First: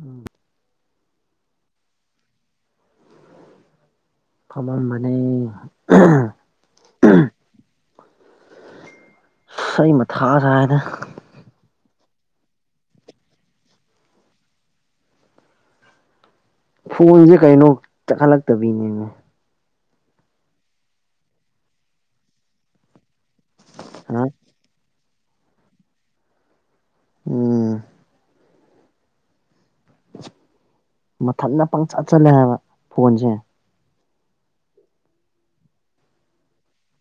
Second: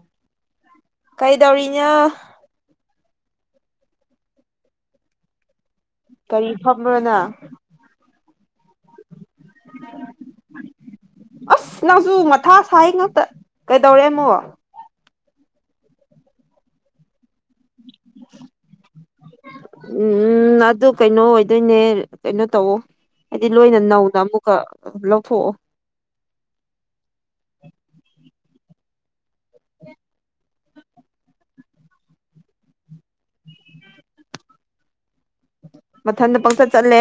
ꯎꯝ ꯀꯩꯗꯧꯔꯤꯅꯣ ꯐꯝꯃꯝꯕꯅꯦ ꯀꯔꯤ ꯐꯝꯕ꯭ꯔꯣ ꯅꯪ ꯑꯩ ꯃꯊꯥ ꯁꯥꯏꯗ ꯑꯁ ꯅꯪꯁꯨ ꯃꯊꯥ ꯁꯥꯏꯌꯦ ꯉꯥꯛꯇ ꯀꯩꯗꯧꯔꯦ ꯃꯨꯛ ꯐꯨꯔꯗꯤ ꯀꯩꯅꯣ ꯆꯠꯈꯠꯂꯛꯇꯕꯩꯅꯤꯅꯦ ꯎꯝ ꯑꯗꯨ ꯀꯩꯅꯣ ꯑꯣꯏꯗꯣꯏꯅꯦ ꯀꯩꯅꯣ ꯇꯧꯑꯣ ꯍꯥꯏꯗꯤ ꯂꯣꯏꯅ ꯅꯧꯅ ꯍꯥ ꯑꯃꯨꯛ ꯀ ꯂꯧꯊꯣꯛꯑꯣ ꯎꯝ ꯃꯊꯟꯗ ꯄꯪꯆꯠ ꯆꯠꯂꯦ ꯍꯥꯏꯕ ꯐꯣꯟꯁꯦ ꯃꯊꯟꯗ ꯄꯪꯆꯠ ꯆꯠꯂꯦ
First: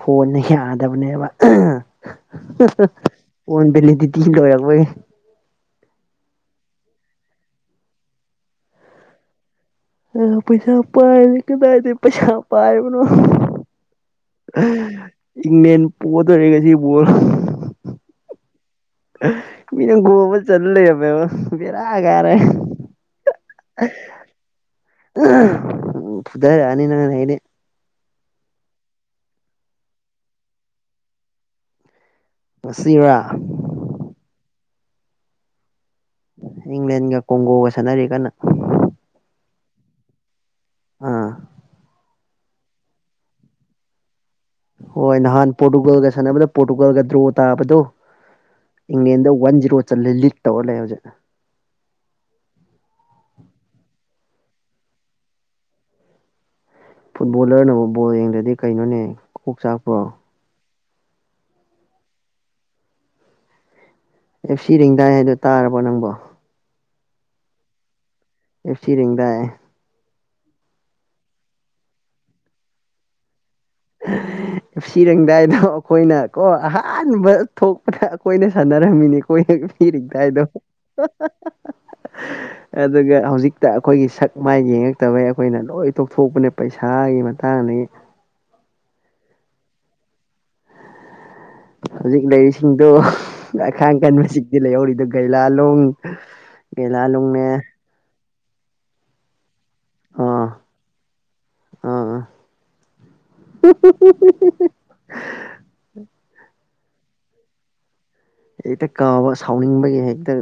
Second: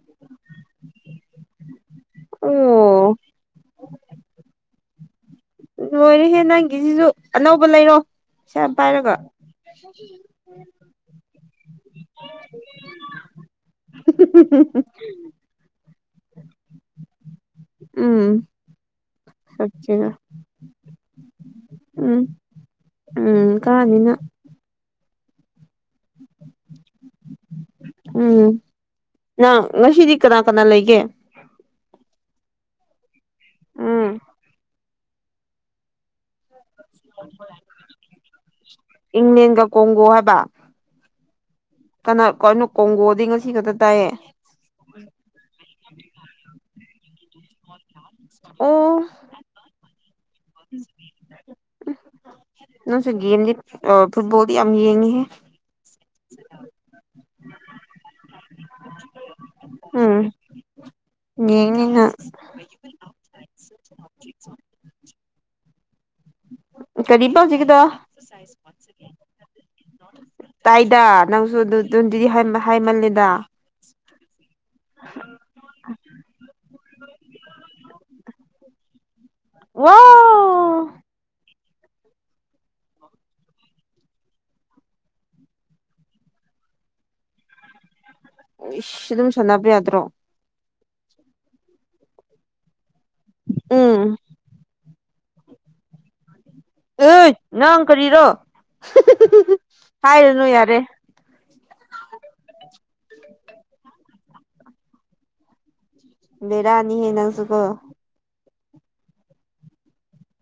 ꯐꯣꯟꯅ ꯌꯥꯗꯕꯅꯦꯕ ꯑꯣ [unintelligible] [unintelligible] ꯐꯣꯟ ꯚꯦꯜꯂꯤꯗꯤꯗꯤ ꯂꯣꯏꯔꯕꯩ ꯂꯣꯏꯔꯦꯍꯦ ꯅꯪꯒꯤꯖꯤꯁꯨ ꯑꯅꯧꯕ ꯂꯩꯔꯣ ꯄꯩꯁꯥ ꯌꯥꯝ ꯄꯥꯏꯔꯒ ꯑ ꯄꯩꯁꯥꯄꯥꯏꯔꯦ ꯀꯗꯥꯏꯗꯩꯩ ꯄꯩꯁꯥ ꯄꯥꯏꯕꯅꯣ [unintelligible] ꯏꯪꯂꯦꯟ ꯄꯣꯗꯣꯔꯦ ꯉꯁꯤ ꯕꯣꯜ ꯎꯝ ꯃꯤꯅ ꯆꯠꯁꯤꯔ ꯒꯣꯜ ꯑꯃꯥ ꯆꯜ ꯂꯩꯔꯝꯃꯦꯕ ꯕꯦꯔꯥ ꯎꯝ ꯀꯥꯔꯦ ꯎꯝ ꯀꯥꯅꯤ ꯅꯪ [unintelligible] ꯎꯝ ꯐꯨꯙꯔꯛꯑꯅꯤ ꯅꯪ ꯑꯗꯩꯩꯗꯤ ꯎꯝ ꯅꯪ ꯉꯁꯤꯗꯤ ꯀꯅꯥ ꯀꯅꯥ ꯂꯩꯒꯦ ꯉꯁꯤꯔꯥ ꯎꯝ ꯏꯪꯂꯦꯟꯒ ꯀꯣꯡꯒꯣꯒ ꯁꯥꯟꯅꯔꯤ ꯀꯟꯅ ꯏꯪꯪꯂꯦꯟꯒ ꯀꯣꯡꯒꯣ ꯍꯥꯏꯕ ꯑꯥ ꯀꯅꯥ ꯀꯩꯅꯣ ꯀꯣꯡꯒꯣꯗꯤ ꯉꯁꯤ ꯈꯛꯇ ꯇꯥꯏꯌꯦ ꯍꯣꯏ ꯅꯍꯥꯟ ꯄꯣꯔꯇꯨꯒꯜꯒ ꯁꯥꯟꯅꯕꯗ ꯄꯣꯔꯇꯨꯒꯜꯒ ꯗ꯭ꯔꯣ ꯇꯥꯕꯗꯣ ꯑꯣ ꯏꯪꯂꯦꯟꯗ ꯋꯥꯟ ꯖꯤꯔꯣ ꯆꯂꯦ ꯂꯤꯠ ꯇꯧꯔ ꯂꯩ ꯍꯧꯖꯤꯛ ꯅꯪꯁꯨ ꯒꯦꯝꯗꯤ ꯐꯨꯠꯕꯣꯜꯗꯤ ꯌꯥꯝ ꯌꯦꯡꯉ ꯦꯍꯦ ꯐꯨꯠꯕꯣꯂꯔꯅꯕꯨ ꯕꯣꯜ ꯌꯦꯡꯗ꯭ꯔꯗꯤ ꯀꯩꯅꯣꯅꯦ ꯀꯣꯛ ꯆꯥꯛꯄ꯭ꯔꯣ ꯌꯦꯡꯅꯤꯉꯥꯏ [unintelligible] ꯑꯦꯞ ꯁꯤꯔꯦꯡꯗꯥꯏ ꯍꯥꯏꯗꯣ ꯇꯥꯔꯕꯣ ꯅꯪꯕꯣ ꯀꯔꯤꯕ ꯍꯧꯖꯤꯛꯀꯤꯗꯀ [unintelligible] ꯇꯥꯏꯗ ꯅꯪꯁꯨ ꯑꯗꯨꯗꯤ ꯍꯥꯏꯃꯜꯂꯦꯗ [unintelligible] [unintelligible] ꯋꯥ [unintelligible] [unintelligible] ꯑꯗꯨꯒ ꯍꯧꯖꯤꯛꯇ ꯑꯩꯈꯣꯏꯒꯤ ꯁꯛ ꯃꯥꯏ ꯌꯦꯡꯉꯛꯇꯕꯩ ꯑꯩꯈꯣꯏꯅ ꯂꯣꯏ ꯇꯣꯛꯊꯣꯛꯄꯅꯦ ꯄꯩꯁꯥꯒꯤ ꯃꯇꯥꯡꯅꯤ ꯏꯁ ꯑꯗꯨꯝ ꯁꯥꯟꯅꯕ ꯌꯥꯗ꯭ꯔꯣ ꯍꯧꯖꯤꯛ ꯂꯩꯔꯤꯁꯤꯡꯗꯣ ꯑꯈꯥꯡ ꯎꯝ ꯀꯟꯕꯁꯤꯡꯗꯤ ꯂꯩꯍꯧꯔꯤꯗꯣ ꯒꯩꯂꯥꯂꯣꯡ ꯎ ꯒꯩꯂꯥꯂꯣꯡꯅꯦ ꯅꯪ ꯀꯔꯤꯔꯣ [unintelligible] ꯑꯥ ꯍꯥꯏꯔꯨꯅꯨ ꯌꯥꯔꯦ ꯑꯥ ꯑꯥ [unintelligible] [unintelligible] ꯕꯔꯥꯅꯤꯍꯦ ꯅꯪꯁꯨꯀꯣ ꯍꯦꯛꯇ ꯀꯥꯎꯕ ꯁꯥꯎꯅꯤꯡꯕꯒꯤ ꯍꯦꯛꯇ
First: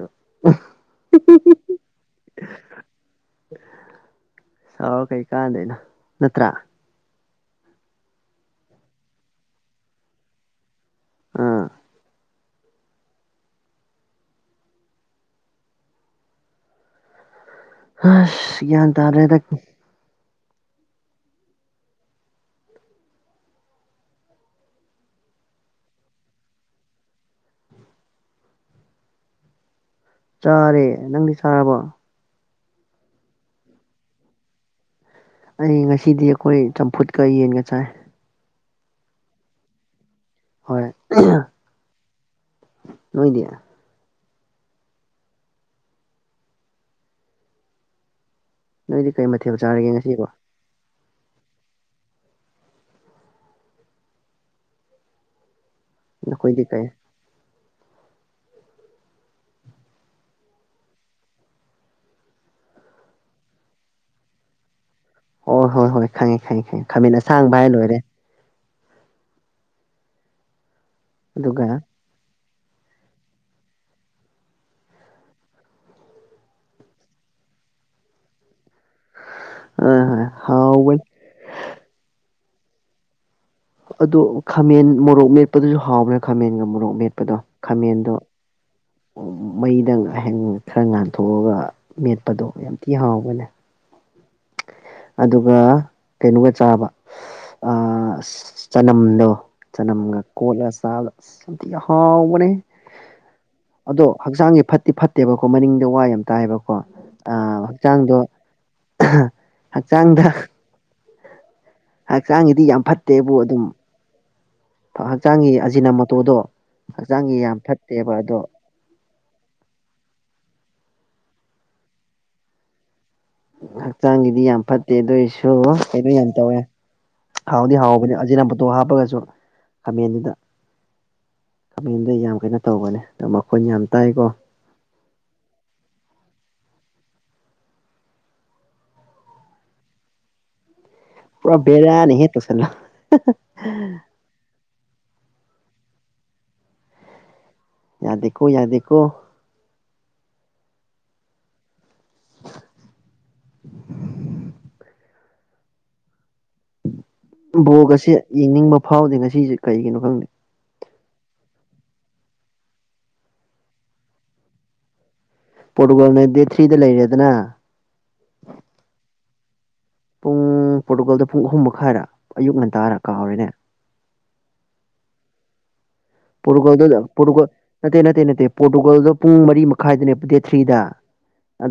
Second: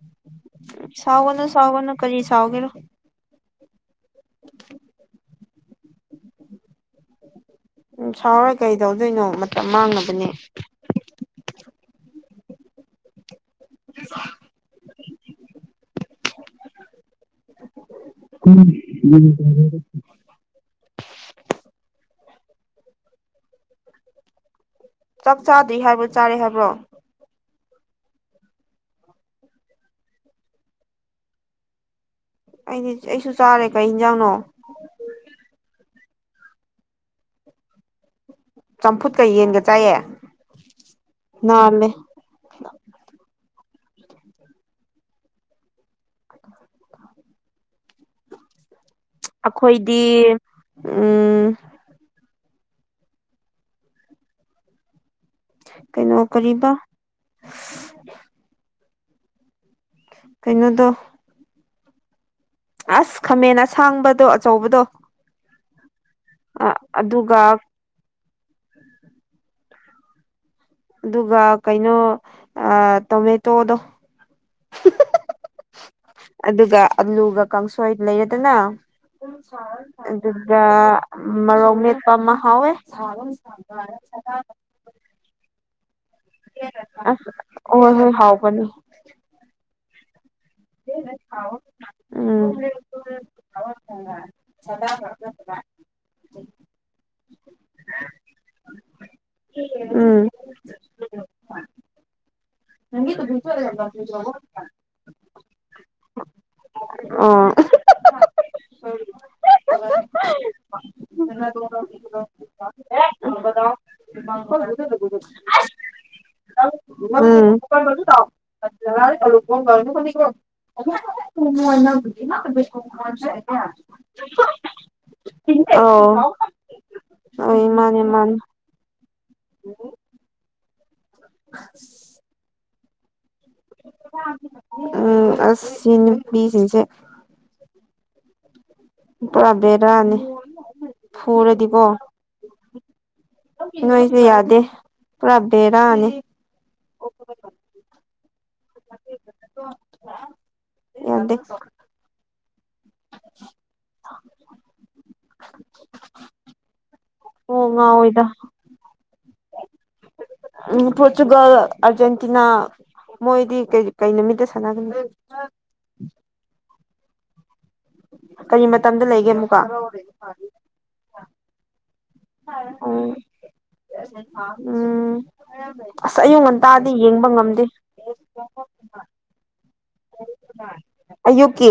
ꯁꯥꯎꯒꯅꯨ ꯁꯥꯎꯒꯅꯨ ꯀꯔꯤ ꯁꯥꯎꯒꯦꯔꯣ ꯁꯥꯔ ꯀꯩ ꯀꯥꯟꯗꯣꯏꯅꯣ ꯅꯠꯇ꯭ꯔꯥ ꯎꯝ ꯁꯥꯎꯔ ꯀꯩ ꯇꯧꯗꯣꯏꯅꯣ ꯃꯇꯝ ꯃꯥꯡꯅꯕꯅꯦ ꯑꯥ [unintelligible] ꯑꯁ ꯒ꯭ꯌꯥꯟ ꯇꯥꯗ꯭ꯔꯦꯗ [unintelligible] ꯆꯥꯛ ꯆꯥꯗ꯭ꯔꯤ ꯍꯥꯏꯕ꯭ꯔꯣ ꯆꯥꯔꯦ ꯍꯥꯏꯕ꯭ꯔꯣ ꯆꯥꯔꯦ ꯅꯪꯗꯤ ꯆꯥꯔꯕꯣ ꯑꯩꯗꯤ ꯑꯩꯁꯨ ꯆꯥꯔꯦ ꯀꯔꯤ ꯌꯦꯟꯖꯥꯡꯅꯣ ꯑꯩ ꯉꯁꯤꯗꯤ ꯑꯩꯈꯣꯏ ꯆꯝꯐꯨꯠꯀ ꯌꯦꯟꯒ ꯆꯥꯏ ꯆꯝꯐꯨꯠꯀ ꯌꯦꯟꯒ ꯆꯥꯏꯌꯦ ꯍꯣꯏ ꯅꯥꯜꯂꯦ ꯅꯣꯏꯗꯤ [inaudible] ꯅꯣꯏꯗꯤ ꯀꯩ ꯃꯊꯦꯜ ꯆꯥꯔꯒꯦ ꯑꯩꯈꯣꯏꯗꯤ ꯉꯁꯤꯕꯣ ꯎꯝ ꯀꯩꯅꯣ ꯑꯩꯈꯣꯏꯗꯤ ꯀꯔꯤꯕꯥ ꯀꯩ ꯀꯩꯅꯣꯗꯣ ꯑꯁ ꯈꯥꯃꯦꯟ ꯑꯁꯥꯡꯕꯗꯣ ꯑꯆꯧꯕꯗꯣ ꯍꯣꯏ ꯍꯣꯏ ꯍꯣꯏ ꯈꯪꯉꯦ ꯈꯪꯉꯦ ꯈꯪꯉꯦ ꯈꯥꯃꯟ ꯑꯗꯨꯒ ꯑꯁꯥꯡꯕ ꯍꯥꯏꯔ ꯂꯣꯏꯔꯦ ꯑꯗꯨꯒ ꯀꯩꯅꯣ ꯇꯣꯃꯦꯇꯣꯗꯣ [unintelligible] ꯑꯗꯨꯒ ꯑꯂꯨꯒ ꯀꯥꯡꯁꯣꯏ ꯂꯩꯔꯦꯗꯅ ꯍꯣꯏ [unintelligible] ꯍꯣꯏ ꯑꯗꯨꯒꯥ ꯍꯥꯎꯕꯅꯤ ꯃꯨꯔꯧꯛ ꯃꯦꯠꯄ ꯑꯃ ꯍꯥꯎꯋꯦ ꯑꯣ ꯈꯥꯃꯦꯟ ꯃꯣꯔꯣꯛ ꯃꯦꯠꯄꯗꯨꯁꯨ ꯍꯥꯎꯕ꯭ꯔꯥ ꯈꯥꯃꯦꯟꯒ ꯃꯣꯔꯣꯛ ꯑꯁ ꯃꯦꯠꯄꯗꯣ ꯍꯣꯏ ꯈꯥꯃꯦꯟꯗꯣ ꯍꯣꯏ ꯍꯥꯎꯕꯅꯤ ꯃꯩꯗ ꯉꯥꯏꯍ ꯈꯔ ꯉꯥꯟꯊꯣꯛꯑꯒ ꯃꯦꯠꯄꯗꯣ ꯎꯝ ꯌꯥꯝ ꯊꯤ ꯍꯥꯎꯕꯅꯦ [unintelligible] ꯑꯗꯨꯒ ꯀꯩꯅꯣꯒ ꯆꯥꯕ ꯆꯅꯝꯗꯣ ꯆꯅꯝꯒ ꯎꯝ ꯀꯣꯜꯂ ꯆꯥ ꯁꯝꯇꯤ ꯍꯥꯎꯕꯅꯦ ꯑꯗꯣ ꯍꯛꯆꯥꯡꯁ ꯐꯠꯇꯤ ꯐꯠꯇꯦꯕꯀꯣ ꯃꯅꯤꯡꯗ ꯋꯥ ꯌꯥꯝ ꯇꯥꯏꯕꯣ ꯑ [unintelligible] ꯍꯛꯆꯥꯡꯗꯣ ꯍꯛꯆꯥꯡꯗ ꯍꯛꯆꯥꯡꯒꯤꯗꯤ ꯌꯥꯝ ꯐꯠꯇꯦꯕꯨ ꯑꯗꯨꯝ [unintelligible] ꯍꯛꯆꯥꯡꯒꯤ ꯑꯖꯤꯅꯥ ꯃꯇꯣꯇꯣꯗꯣ ꯍꯛꯆꯥꯡꯒꯤ ꯎꯝ ꯌꯥꯝ ꯐꯠꯇꯦꯕ ꯑꯗꯣ [unintelligible] [unintelligible] ꯍꯛꯆꯥꯡꯒꯤꯗꯤ ꯌꯥꯝ ꯐꯠꯇꯦ ꯑꯗꯨꯏꯁꯨ ꯑꯩ ꯑꯣ ꯌꯥꯝ ꯇꯧꯋꯦ ꯍꯣꯏ ꯍꯥꯎꯗꯤ ꯃꯥꯅꯦ ꯍꯥꯎꯕꯅꯤ ꯃꯥꯅꯦ ꯑꯖꯤꯅ ꯐꯣꯇꯣ ꯍꯥꯞꯄꯒꯁꯨ ꯀꯃꯦꯟꯗꯨꯗ ꯈꯃꯡꯗ ꯌꯥꯝ ꯀꯩꯅꯟꯅ ꯇꯧꯒꯅꯤ ꯎꯝ ꯑꯅꯤꯕꯤꯁꯤꯡꯁꯦ ꯄꯨ꯭ꯔꯥꯕꯦꯔꯥꯅꯤ ꯄꯨꯔꯥ ꯦꯔꯅꯤꯍꯦ ꯇ ꯆꯂꯣ ꯅꯣꯏꯁꯨ ꯌꯥꯗꯦ ꯄꯨꯔꯥ ꯚꯦꯔꯥ ꯅꯦ ꯌꯥꯗꯀꯣ ꯌꯥꯗꯀꯣ ꯌꯥꯗꯤ [unintelligible] ꯑꯣ ꯕꯣꯒ ꯑꯁꯦ ꯉꯥꯎꯋꯦꯗ ꯌꯦꯡꯅꯤꯡꯕ ꯐꯥꯎꯗꯦ ꯉꯁꯤꯁꯦ ꯀꯩꯒꯤꯅꯣ ꯈꯪꯗꯦ ꯎꯝ ꯄꯣꯔꯇꯨꯒꯜ ꯑꯥꯔꯖꯦꯟꯇꯤꯅꯥ ꯃꯣꯏꯗꯤ ꯀ ꯀ ꯅꯨꯣꯃꯤꯠꯇ ꯁꯥꯟꯅꯒꯅꯤ ꯄꯣꯔꯇꯨꯒꯜꯅ ꯗꯦꯠ ꯊ꯭ꯔꯤꯗ ꯂꯩꯔꯦꯗꯅ ꯀꯔꯤ ꯃꯇꯝꯗ ꯂꯩꯒꯦ ꯑꯃꯨꯛꯀ ꯎꯝ ꯄꯣꯔꯇꯨꯒꯥꯜꯗꯣ ꯄꯨꯡ ꯑꯍꯨꯝ ꯃꯈꯥꯏꯔꯥ ꯎꯝ ꯎꯝ ꯑꯁ ꯑꯌꯨꯛ ꯉꯟꯇꯥꯗꯤ ꯌꯦꯡꯕ ꯄꯣꯔꯇꯨꯒꯜꯗꯨꯇꯨꯜ ꯉꯝꯗꯦ ꯅꯠꯇꯦ ꯅꯠꯇꯦ ꯅꯠꯇꯦ ꯄꯣꯔꯇꯨꯒꯜꯗꯣ ꯄꯨꯡ ꯃꯔꯤ ꯃꯈꯥꯏꯗꯅꯦ ꯗꯦꯠ ꯊ꯭ꯔꯤꯗ ꯑꯌꯨꯛꯀꯤ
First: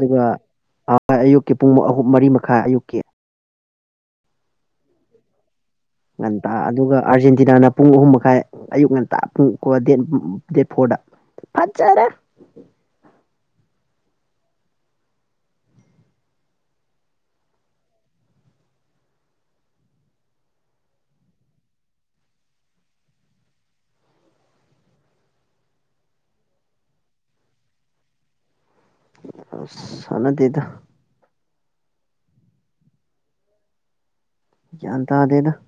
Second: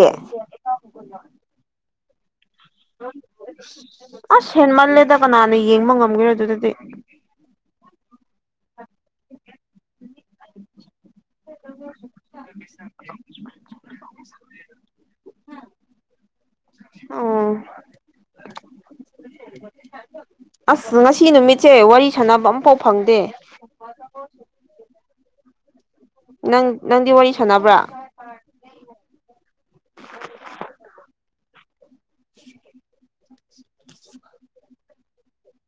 ꯑ ꯑꯌꯨꯛꯀꯤ ꯄꯨꯡ ꯑꯍꯨꯝ ꯃꯔꯤ ꯃꯈꯥꯏ ꯑꯌꯨꯛꯀꯤ ꯑ ꯁꯦꯟꯃꯜꯂꯦꯗꯕꯅꯥꯅ ꯌꯦꯡꯕꯉ ꯉꯟꯇꯥ ꯑꯗꯨꯒ ꯑꯥꯔꯖꯦꯟꯇꯤꯅꯥꯅ ꯄꯨꯡ ꯑꯍꯨꯝ ꯃꯈꯥꯏ ꯑꯌꯨꯛ ꯉꯟꯇꯥ ꯄꯨꯡ ꯗꯦꯠ ꯗꯦꯠ ꯐꯣꯔꯗ ꯐꯠꯖꯔꯦ [unintelligible] ꯑꯥ ꯑꯁ ꯉꯁꯤ ꯅꯨꯃꯤꯠꯁꯦ ꯋꯥꯔꯤ ꯁꯥꯟꯅꯕ ꯑꯃꯐꯥꯎ ꯐꯪꯗꯦ ꯅꯪ ꯅꯪꯗꯤ ꯋꯥꯔꯤ ꯁꯥꯟꯅꯕ꯭ꯔꯥ ꯑ ꯁꯅꯗꯗ ꯒꯌ꯭ꯥꯟ ꯇꯥꯗꯦꯗꯥ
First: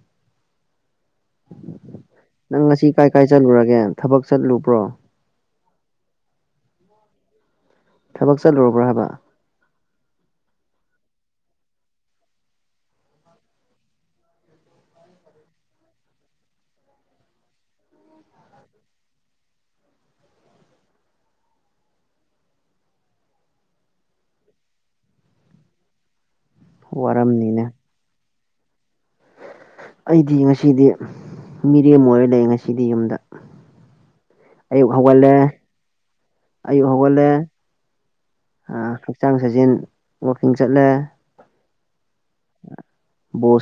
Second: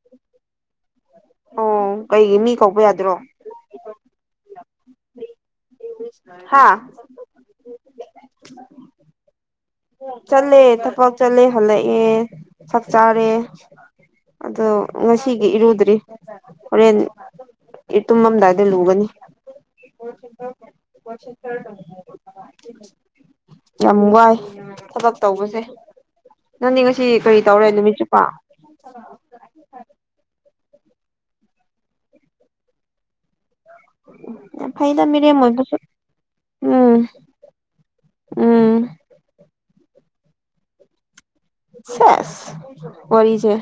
ꯑꯣ ꯀꯩꯒꯤ ꯃꯤ ꯅꯪ ꯀꯧꯕ ꯉꯁꯤ ꯀꯥꯏ ꯌꯥꯗ꯭ꯔꯣ ꯀꯥꯏ ꯆꯠꯂꯨꯔꯒꯦ ꯊꯕꯛ ꯆꯠꯂꯨꯕ꯭ꯔꯣ ꯍꯥꯥ ꯊꯕꯛ ꯆꯠꯂꯨꯔꯕ꯭ꯔꯥ ꯍꯥꯏꯕ ꯆꯠꯂꯦ ꯊꯕꯥꯛ ꯆꯠꯂꯦ ꯍꯜꯂꯛꯑꯦ ꯆꯥꯛ ꯆꯥꯔꯦ ꯑꯗꯣ ꯉꯁꯤꯒꯤ ꯏꯔꯨꯗ꯭ꯔꯤ ꯍꯣꯔꯦꯟ ꯏ ꯇꯨꯝꯃꯝ ꯗꯥꯏꯗ ꯂꯨꯒꯅꯤ ꯌꯥꯝ ꯋꯥꯏ ꯊꯕꯛ ꯇꯧꯕꯁꯦ ꯅꯪꯗꯤ ꯉꯁꯤ ꯀꯔꯤ ꯋꯥꯔꯝꯅꯤꯅꯦ ꯇꯧꯔꯦ ꯅꯨꯃꯤꯠ ꯆꯨꯞꯄ [unintelligible] ꯑꯩꯗꯤ ꯉꯁꯤꯗꯤ ꯃꯤꯔꯦꯝ ꯑꯣꯏꯔ ꯂꯩ ꯉꯁꯤꯗꯤ ꯌꯨꯝꯗ ꯑꯌꯨꯛ ꯐꯥꯏꯗ ꯍꯧꯒꯠꯂꯦ ꯃꯤꯔꯦꯝ ꯑꯣꯏꯕꯁꯨ ꯑꯌꯨꯛ ꯎꯝ ꯍꯧꯒꯠꯂꯦ ꯎꯝ ꯍꯛꯆꯥꯡ ꯁꯥꯖꯦꯜ ꯋꯥꯀꯤꯡ ꯆꯠꯂꯦ ꯁꯦꯁ ꯋꯥꯔꯤꯁꯦ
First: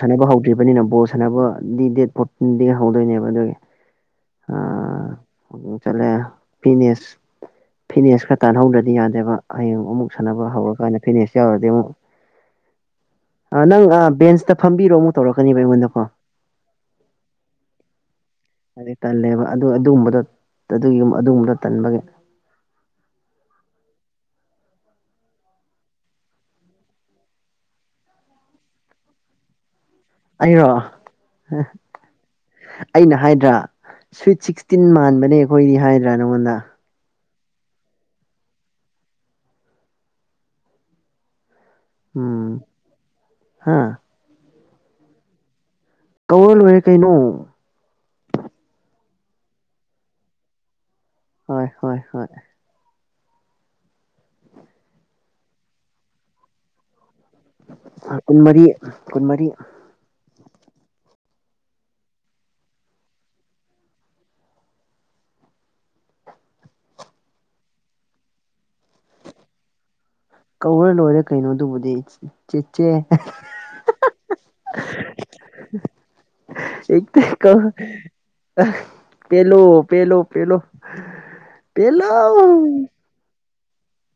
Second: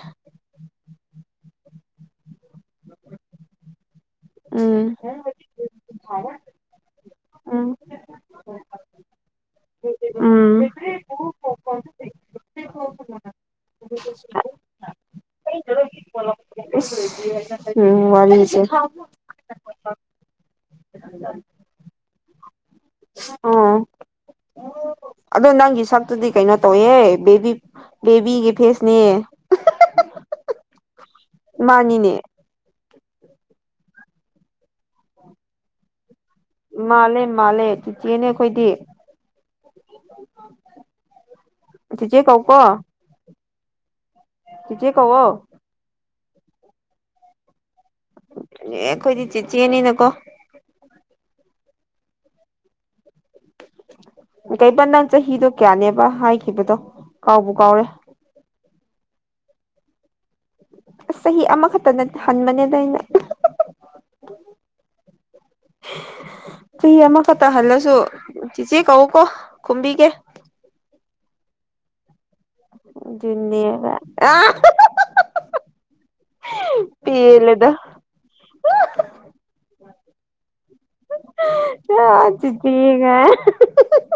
ꯄꯤꯕꯅꯤꯅ ꯕꯣꯜ ꯁꯥꯟꯅꯕꯗꯤ ꯗꯦꯠ ꯐꯣꯔꯇꯤꯟꯗꯒꯤ ꯍꯧꯗꯣꯏꯅꯦꯕ ꯑꯗꯨꯒꯤ ꯎꯝ ꯑꯗꯨꯝ ꯆꯠꯂꯦ ꯐꯤꯠꯅꯦꯁ ꯎꯝ ꯐꯤꯠꯅꯦꯁ ꯈꯔ ꯇꯥꯟꯅꯍꯧꯗ꯭ꯔꯗꯤ ꯌꯥꯗꯦꯕ ꯍꯌꯦꯡ ꯑꯃꯨꯛ ꯁꯥꯟꯅꯕ ꯎꯝ ꯍꯧꯔꯀꯥꯟꯗ ꯐꯤꯠꯅꯦꯁ ꯌꯥꯎꯔꯗꯤ ꯑꯃꯨꯛ ꯍꯣ ꯍꯣꯏ ꯅꯪ ꯕꯦꯟꯁꯇ ꯐꯝꯕꯤꯔꯣ ꯑꯃꯨꯛ ꯇꯧꯔꯛꯀꯅꯦꯕ ꯑꯩꯉꯣꯟꯗꯀꯣ ꯏꯁ ꯋꯥꯔꯤꯁꯦ ꯑꯗꯩ ꯇꯜꯂꯦꯕ ꯑꯗꯨ ꯑꯗꯨꯒꯨꯝꯕꯗ ꯑꯗꯨꯒꯤ ꯑꯗꯨꯒꯨꯝꯕꯗ ꯇꯟꯕꯒꯤ ꯎꯝ ꯑꯗꯣ ꯅꯪꯒꯤ ꯁꯛꯇꯨꯗꯤ ꯀꯩꯅꯣ ꯇꯧꯋꯦꯍꯦ ꯕꯦꯕꯤ ꯕꯦꯕꯤꯒꯤ ꯐꯦꯁꯅꯦ ꯑꯩꯔꯣ ꯃꯥꯅꯤꯅꯦ ꯑꯩꯅ ꯍꯥꯏꯗ꯭ꯔꯥ ꯁ꯭ꯋꯤꯠ ꯁꯤꯛꯁꯇꯤꯟ ꯃꯥꯟꯕꯅꯦ ꯑꯩꯈꯣꯏꯗꯤ ꯍꯥꯏꯗ꯭ꯔꯥ ꯅꯪꯉꯣꯟꯗ ꯃꯥꯜꯂꯦ ꯃꯥꯜꯂꯦ ꯆꯤꯆꯦꯅꯦ ꯑꯩꯈꯣꯏꯗꯤ ꯆꯤꯆꯦ ꯀꯧ ꯀꯣ ꯍꯥꯥ ꯆꯤꯆꯦ ꯀꯧꯑꯣ ꯀꯧꯔ ꯂꯣꯏꯔꯦ ꯀꯩꯅꯣ ꯈꯣꯏꯗꯤ ꯆꯤꯆꯦꯅꯤꯅꯀꯣ ꯍꯣꯏ ꯍꯣꯏ ꯍꯣꯏ ꯀꯩꯕ ꯅꯪ ꯆꯍꯤꯗꯣ ꯀꯌꯥꯅꯦꯕ ꯍꯥꯏꯈꯤꯕꯗꯣ ꯀꯥꯎꯕꯨ ꯀꯥꯎꯔꯦ ꯀꯨꯟꯃꯔꯤ ꯀꯨꯟꯃꯔꯤ ꯑꯁ ꯆꯍꯤ ꯑꯃꯈꯛꯇ ꯍꯟꯕꯅꯦꯗ ꯑꯩꯅ [unintelligible] ꯆꯍꯤ ꯑꯃꯈꯛꯇ ꯍꯜꯂꯁꯨ ꯆꯤꯆꯦ ꯀꯧꯑꯣꯀꯣ ꯈꯨꯝꯕꯤꯒꯦ ꯀꯧꯔ ꯂꯣꯏꯔꯦ ꯀꯩꯅꯣ ꯑꯗꯨꯕꯨꯗꯤ ꯆꯦꯆꯦ ꯑꯗꯨꯅꯤꯕ ꯑ ꯀꯣ ꯄꯦꯜꯂꯦꯗ ꯄꯦꯂꯣ ꯄꯦꯂꯣ ꯄꯦꯂꯣ ꯆꯤꯆꯦ ꯀꯥꯏꯅ [unintelligible]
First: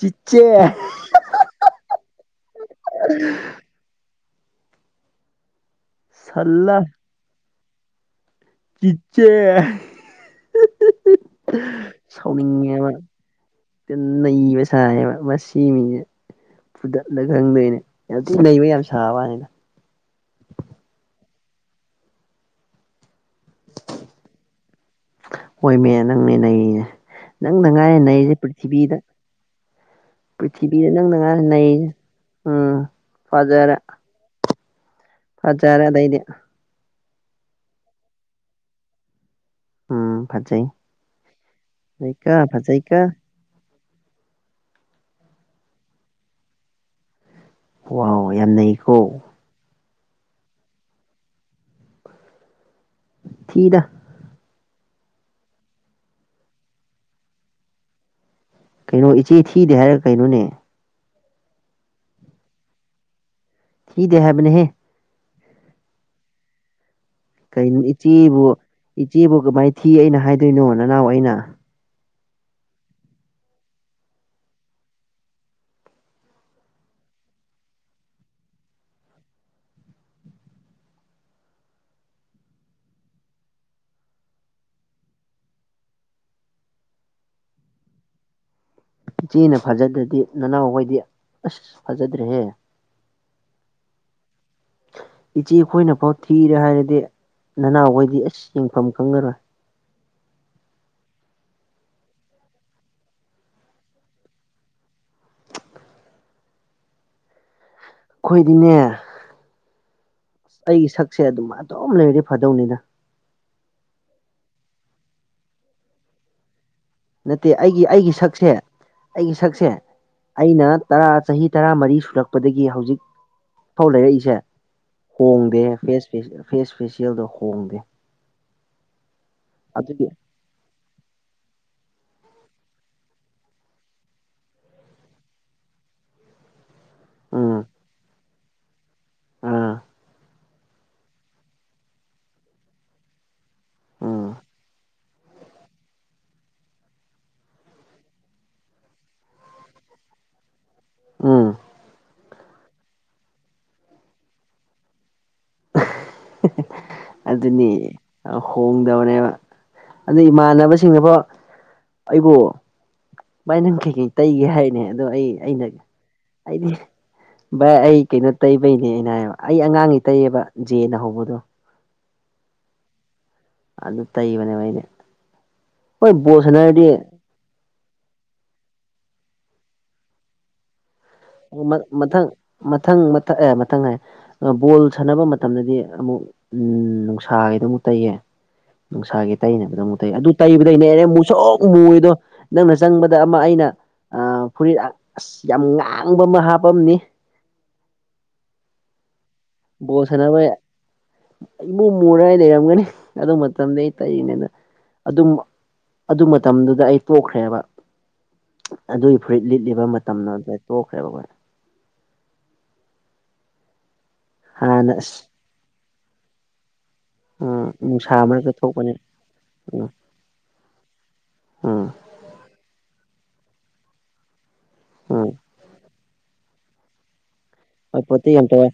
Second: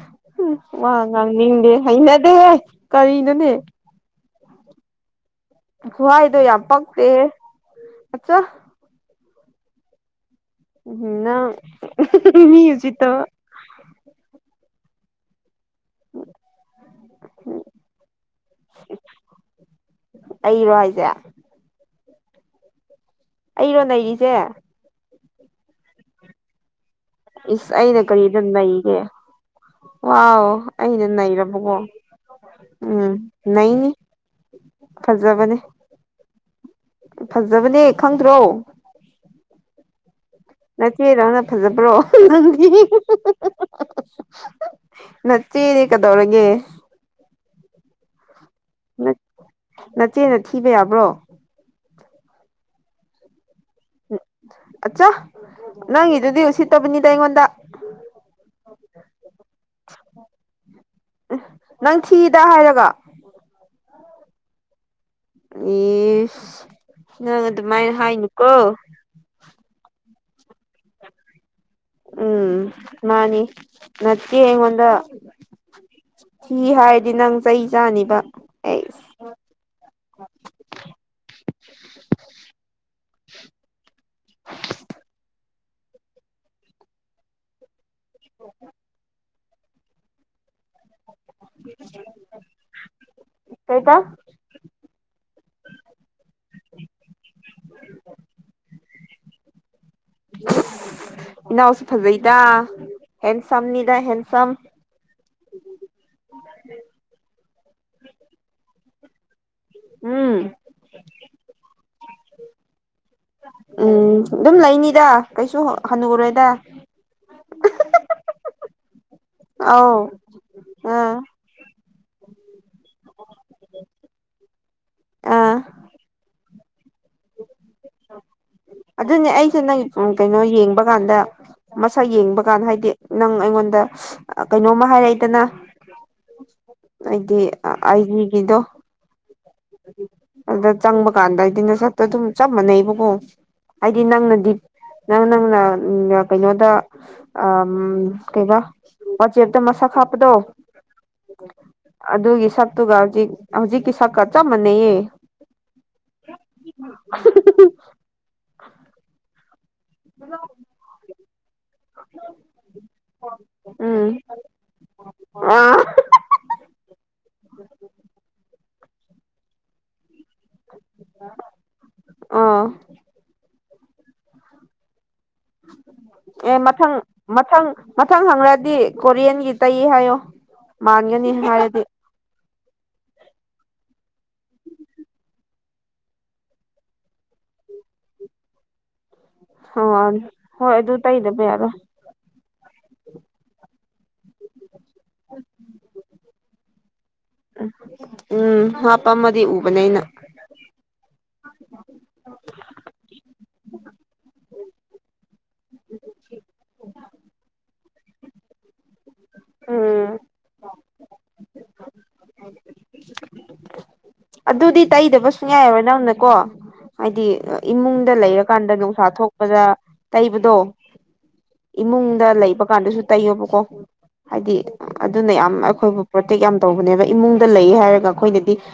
ꯆꯤꯆꯦ ꯎꯝ ꯋꯥ ꯉꯥꯡꯅꯤꯡꯗꯦ ꯍꯩꯅꯗꯦꯍꯦ ꯀꯔꯤꯅꯣꯅꯦ ꯈꯨꯍꯥꯏꯗꯣ ꯌꯥꯝ ꯁꯜꯂꯥ ꯄꯛꯇꯦ ꯑꯠꯆꯥ ꯆꯤꯆꯦ ꯅꯪ ꯃꯤ ꯎꯁꯤꯠꯇꯕ ꯌꯥꯝꯅ ꯅꯩꯕ ꯁꯥꯏꯌꯦꯕ ꯃꯁꯤ ꯃꯤꯁꯦ ꯐꯨꯗꯠꯂ ꯈꯪꯗꯣꯏꯅꯦ ꯌꯥꯝ ꯊꯤ ꯅꯩꯕ ꯌꯥꯝ ꯁꯥꯕ ꯋꯥꯅꯤꯗ ꯑꯩꯔꯣ ꯍꯥꯏꯁꯦ ꯑꯩꯔꯣ ꯅꯩꯔꯤꯁꯦ ꯍꯣꯏꯃꯦ ꯅꯪꯅꯦ ꯅꯩꯔꯤꯁꯦ꯫ ꯅꯪꯅ ꯏꯁ ꯉꯥꯏꯔꯦ ꯑꯩꯅ ꯅꯩꯔꯤꯁꯦ ꯀꯔꯤꯗ ꯅꯩꯒꯦ ꯄ꯭ꯔꯤꯊꯤꯕꯤꯗ ꯋꯥꯎ ꯄ꯭ꯔꯤꯊꯤꯕꯤꯗ ꯑꯩꯅ ꯅꯪꯅ ꯉꯥꯏꯔꯦ ꯅꯩꯔꯕꯀꯣ ꯅꯩꯔꯤꯁꯦ ꯎꯝ ꯅꯩꯅꯤ [unintelligible] ꯐꯖꯕꯅꯦ ꯐꯖꯔꯦ ꯑꯗꯩꯗꯤ ꯐꯖꯕꯅꯦ ꯈꯪꯗ꯭ꯔꯣ ꯎꯝ ꯐꯖꯩ ꯅꯆꯦꯗꯧꯅ ꯐꯖꯕꯔꯣ ꯐꯖꯩꯀ ꯅꯪꯗꯤ ꯐꯖꯩꯀ ꯅꯆꯦꯅꯦ ꯀꯩꯗꯧꯔꯒꯦ ꯋꯥꯎ ꯌꯥꯝꯅꯩ ꯅꯆꯦꯅ ꯊꯤꯕ ꯌꯥꯕ꯭ꯔꯣ ꯊꯤꯗ ꯑꯠꯆꯥ ꯅꯪꯒꯤꯗꯨꯗꯤ ꯎꯁꯤꯠꯇꯕꯅꯤꯗ ꯑꯩꯉꯣꯟꯗ ꯀꯩꯅꯣ ꯏꯆꯦ ꯊꯤꯗꯦ ꯍꯥꯏꯔꯒ ꯀꯩꯅꯣꯅꯦ ꯅꯪ ꯊꯤꯗ ꯍꯥꯏꯔꯒ ꯊꯤꯗꯦ ꯍꯥꯏꯕꯅꯦꯍꯦ ꯏꯁ ꯅꯪ ꯀꯩꯅꯣ ꯑꯗꯨꯃꯥꯏ ꯍꯥꯏꯅꯨꯀꯣ ꯏꯆꯦꯕꯨ ꯏꯆꯦꯕꯨ ꯀꯃꯥꯏꯅ ꯊꯤ ꯑꯩꯅ ꯍꯥꯏꯗꯣꯏꯅꯣ ꯅꯅꯥꯎ ꯑꯩꯅ ꯎꯝ ꯃꯥꯅꯤ ꯅꯠꯆꯦ ꯑꯩꯉꯣꯟꯗ ꯊꯤ ꯍꯥꯏꯔꯗꯤ ꯅꯪ ꯆꯩ ꯆꯥꯅꯤꯕ ꯑꯩꯁ [inaudible] ꯏꯆꯦꯅ ꯐꯖꯗ꯭ꯔꯗꯤ ꯅꯅꯥꯎꯈꯣꯏꯗꯤ ꯑꯁ ꯐꯖꯗ꯭ꯔꯦꯍꯦ ꯀꯩꯕꯥ ꯏꯆꯦ ꯈꯣꯏꯅꯐꯥꯎ ꯊꯤꯔꯦ ꯍꯥꯏꯔꯗꯤ ꯅꯅꯥꯎ ꯍꯣꯏꯗꯤ ꯑꯁ ꯌꯦꯡꯐꯝ ꯈꯪꯉꯔꯣꯏ ꯏꯅꯥꯎꯁꯨ ꯐꯖꯩꯗ ꯍꯦꯟꯁꯝꯅꯤꯗ ꯍꯦꯟꯁꯝ ꯈꯣꯏꯗꯤꯅꯦ ꯎꯝ ꯑꯩꯒꯤ ꯁꯛꯁꯦ ꯑꯗꯨꯃꯥꯏ ꯑꯗꯨꯝ ꯂꯩꯔꯗꯤ ꯐꯗꯧꯅꯤꯗ ꯎꯝ ꯑꯗꯨꯝ ꯂꯩꯅꯤꯗ ꯀꯩꯁꯨ ꯍꯟꯅꯨꯔꯣꯏꯗ ꯅꯠꯇꯦ ꯑꯩꯒꯤ ꯑꯩꯒꯤ ꯁꯛꯁꯦ ꯑꯩꯒꯤ ꯁꯛꯁꯦ ꯑꯧ ꯑꯩꯅ ꯇꯔꯥ ꯑꯥ ꯆꯍꯤ ꯇꯔꯥꯃꯔꯤ ꯁꯨꯔꯛꯄꯗꯒꯤ ꯍꯧꯖꯤꯛ ꯐꯥꯎ ꯂꯩꯔꯛꯏꯁꯦ ꯑꯥ ꯍꯣꯡꯗꯦ ꯐꯦꯁ ꯐꯦꯁꯤꯌꯦꯜꯗꯣ ꯍꯣꯡꯗꯦ ꯑꯗꯨꯅꯦ ꯑꯩꯁꯦ ꯅꯪ ꯑꯗꯨꯒꯤ ꯀꯩꯅꯣ ꯌꯦꯡꯕ ꯀꯥꯟꯗ ꯃꯁꯛ ꯌꯦꯡꯕ ꯀꯥꯟꯗ ꯍꯥꯏꯗꯤ ꯅꯪ ꯑꯩꯉꯣꯟꯗ ꯀꯩꯅꯣꯝꯃ ꯍꯥꯏꯔꯛꯏꯗꯅ ꯑꯩꯗꯤ ꯑꯥꯏ ꯖꯤ ꯒꯤꯗꯣ ꯑ ꯑꯗ ꯆꯪꯕ ꯀꯥꯟꯗ ꯑꯩꯗꯤ ꯅꯁꯛꯇꯣ ꯑꯗꯨꯝ ꯆꯞ ꯃꯥꯟꯅꯩꯕꯀꯣ ꯍꯥꯏꯗꯤ ꯎꯝ ꯅꯪꯅꯗꯤ ꯅꯪ ꯅꯪꯅ ꯀꯩꯅꯣꯗ ꯑꯝ ꯀꯩꯕ ꯋꯥꯆꯦꯞꯇꯥ ꯃꯁꯛ ꯍꯥꯞꯄꯗꯣ ꯎꯝ ꯑꯗꯨꯒꯤ ꯁꯛꯇꯨꯒ ꯍꯧꯖꯤꯛ ꯍꯧꯖꯤꯛꯀꯤ ꯁꯛꯀ ꯆꯞ ꯃꯥꯟꯅꯩꯌꯦ ꯑꯗꯨꯅꯤ ꯍꯣꯡꯗꯕꯅꯦꯕ ꯑꯗꯨ ꯏꯃꯥꯟꯅꯕꯁꯤꯡꯅꯕꯣ ꯑꯩꯕꯨ ꯚꯥꯏ ꯅꯪꯒ ꯀꯩꯀꯩ ꯎꯝ ꯇꯩꯒꯦ ꯍꯥꯏꯔꯤꯅꯦ ꯑꯗꯣ ꯑꯩ ꯑꯩꯅ ꯑꯥ ꯑꯩꯗꯤ ꯚꯥꯏ ꯑꯩ ꯀꯩꯅꯣ ꯇꯩꯕꯩꯅꯦꯅ ꯍꯥꯏꯕ ꯑꯩ ꯑꯉꯥꯡꯒꯤ ꯇꯩꯏꯕ ꯖꯦꯅ ꯍꯧꯕꯗꯣ ꯑꯥ ꯑꯗꯨ ꯇꯩꯕꯅꯦꯕ ꯑꯩꯖꯦ ꯑꯦ ꯃꯊꯪ ꯃꯊꯪ ꯃꯊꯪ ꯍꯪꯪꯂꯛꯗꯤ ꯀꯣꯔꯤꯌꯟꯒꯤ ꯇꯩ ꯍꯥꯏꯌꯣ ꯃꯥꯟꯒꯅꯤ ꯍꯥꯏꯔꯗꯤ ꯃꯊꯪ ꯃꯊꯪ ꯃꯊꯪ ꯑꯦ ꯃꯊꯪ ꯍꯥꯏ ꯕꯣꯜ ꯁꯥꯟꯅꯕ ꯃꯇꯝꯗꯗꯤ ꯑꯃꯨꯛ ꯎꯝ ꯅꯨꯡꯁꯥꯒꯤꯗꯣ ꯃꯨꯛ ꯇꯩꯌꯦ ꯅꯨꯡꯁꯥꯒꯤ ꯇꯩꯅꯕꯗꯣ ꯑꯃꯨꯛ ꯇꯩ ꯃꯥꯟꯅꯤ ꯑꯗꯨ ꯍꯣꯏ ꯇꯩꯕꯗꯩꯅꯦ ꯑꯗꯨ ꯑꯩꯅꯥ ꯇꯩꯗꯕ ꯃꯨꯁꯨꯛ ꯌꯥꯔꯣꯏ ꯃꯨꯔꯤꯗꯣ ꯅꯪꯅ ꯆꯪꯕꯗ ꯑꯃ ꯑꯩꯅ ꯐꯨꯔꯤꯠ ꯑꯁ ꯌꯥꯝ ꯉꯥꯡꯕ ꯑꯃ ꯍꯥꯞꯄꯝꯅꯤ ꯎꯝ ꯍꯥꯄ ꯃꯗꯤ ꯎ ꯕꯣꯜ ꯁꯅꯥꯕꯒꯤ ꯏꯃꯨ ꯃꯨꯔꯒ ꯂꯩꯔꯝꯒꯅꯤ ꯑꯗꯨ ꯃꯇꯝꯗꯒꯤ ꯇꯩꯕꯥꯅꯦꯅ ꯑꯗꯨꯝ ꯑꯗꯨ ꯃꯇꯝꯗꯨꯗ ꯑꯩ ꯄꯣꯛꯈ꯭ꯔꯦꯕ ꯑꯗꯨꯒꯤ ꯐꯨꯔꯤꯠ ꯂꯤꯠꯂꯤꯕ ꯎꯝ ꯃꯇꯝꯗꯣ ꯑꯗꯨꯗꯩ ꯇꯣꯛꯈ꯭ꯔꯦꯕ ꯑꯩꯈꯣꯏ ꯑꯗꯨꯗꯤ ꯍꯥꯟꯅ ꯑꯁ ꯇꯩꯗꯕ ꯁꯨꯡꯌꯥ ꯌꯥꯔꯣꯏ ꯅꯪꯅꯀꯣ ꯍꯥꯏꯗꯤ ꯎꯝ ꯏꯃꯨꯡꯗ ꯅꯨꯡꯁꯥ ꯃꯔꯛꯇ ꯂꯩꯔꯀꯥꯟꯗ ꯊꯣꯛꯄꯅꯤ ꯅꯨꯡꯁꯥ ꯊꯣꯛꯄꯗ ꯎꯝ ꯇꯩꯕꯗꯣ ꯎꯝ ꯏꯃꯨꯡ ꯗ ꯂꯩꯕ ꯀꯥꯟꯗꯁꯨ ꯇꯩꯌꯣꯕꯀꯣ ꯍꯥꯏꯗꯤ ꯎꯝ ꯑꯗꯨꯅ ꯌꯥꯝ ꯑꯩꯈꯣꯏꯕꯨ ꯄ꯭ꯔꯣꯇꯦꯛ ꯌꯥꯝ ꯇꯧꯕꯅꯦꯕ ꯏꯃꯨꯡꯗ ꯂꯩ ꯍꯣꯏ ꯍꯥꯏꯔꯒ ꯄꯣꯠꯇꯤ ꯌꯥꯝ ꯑꯩꯈꯣꯏꯅꯗꯤ ꯇꯧꯋꯦ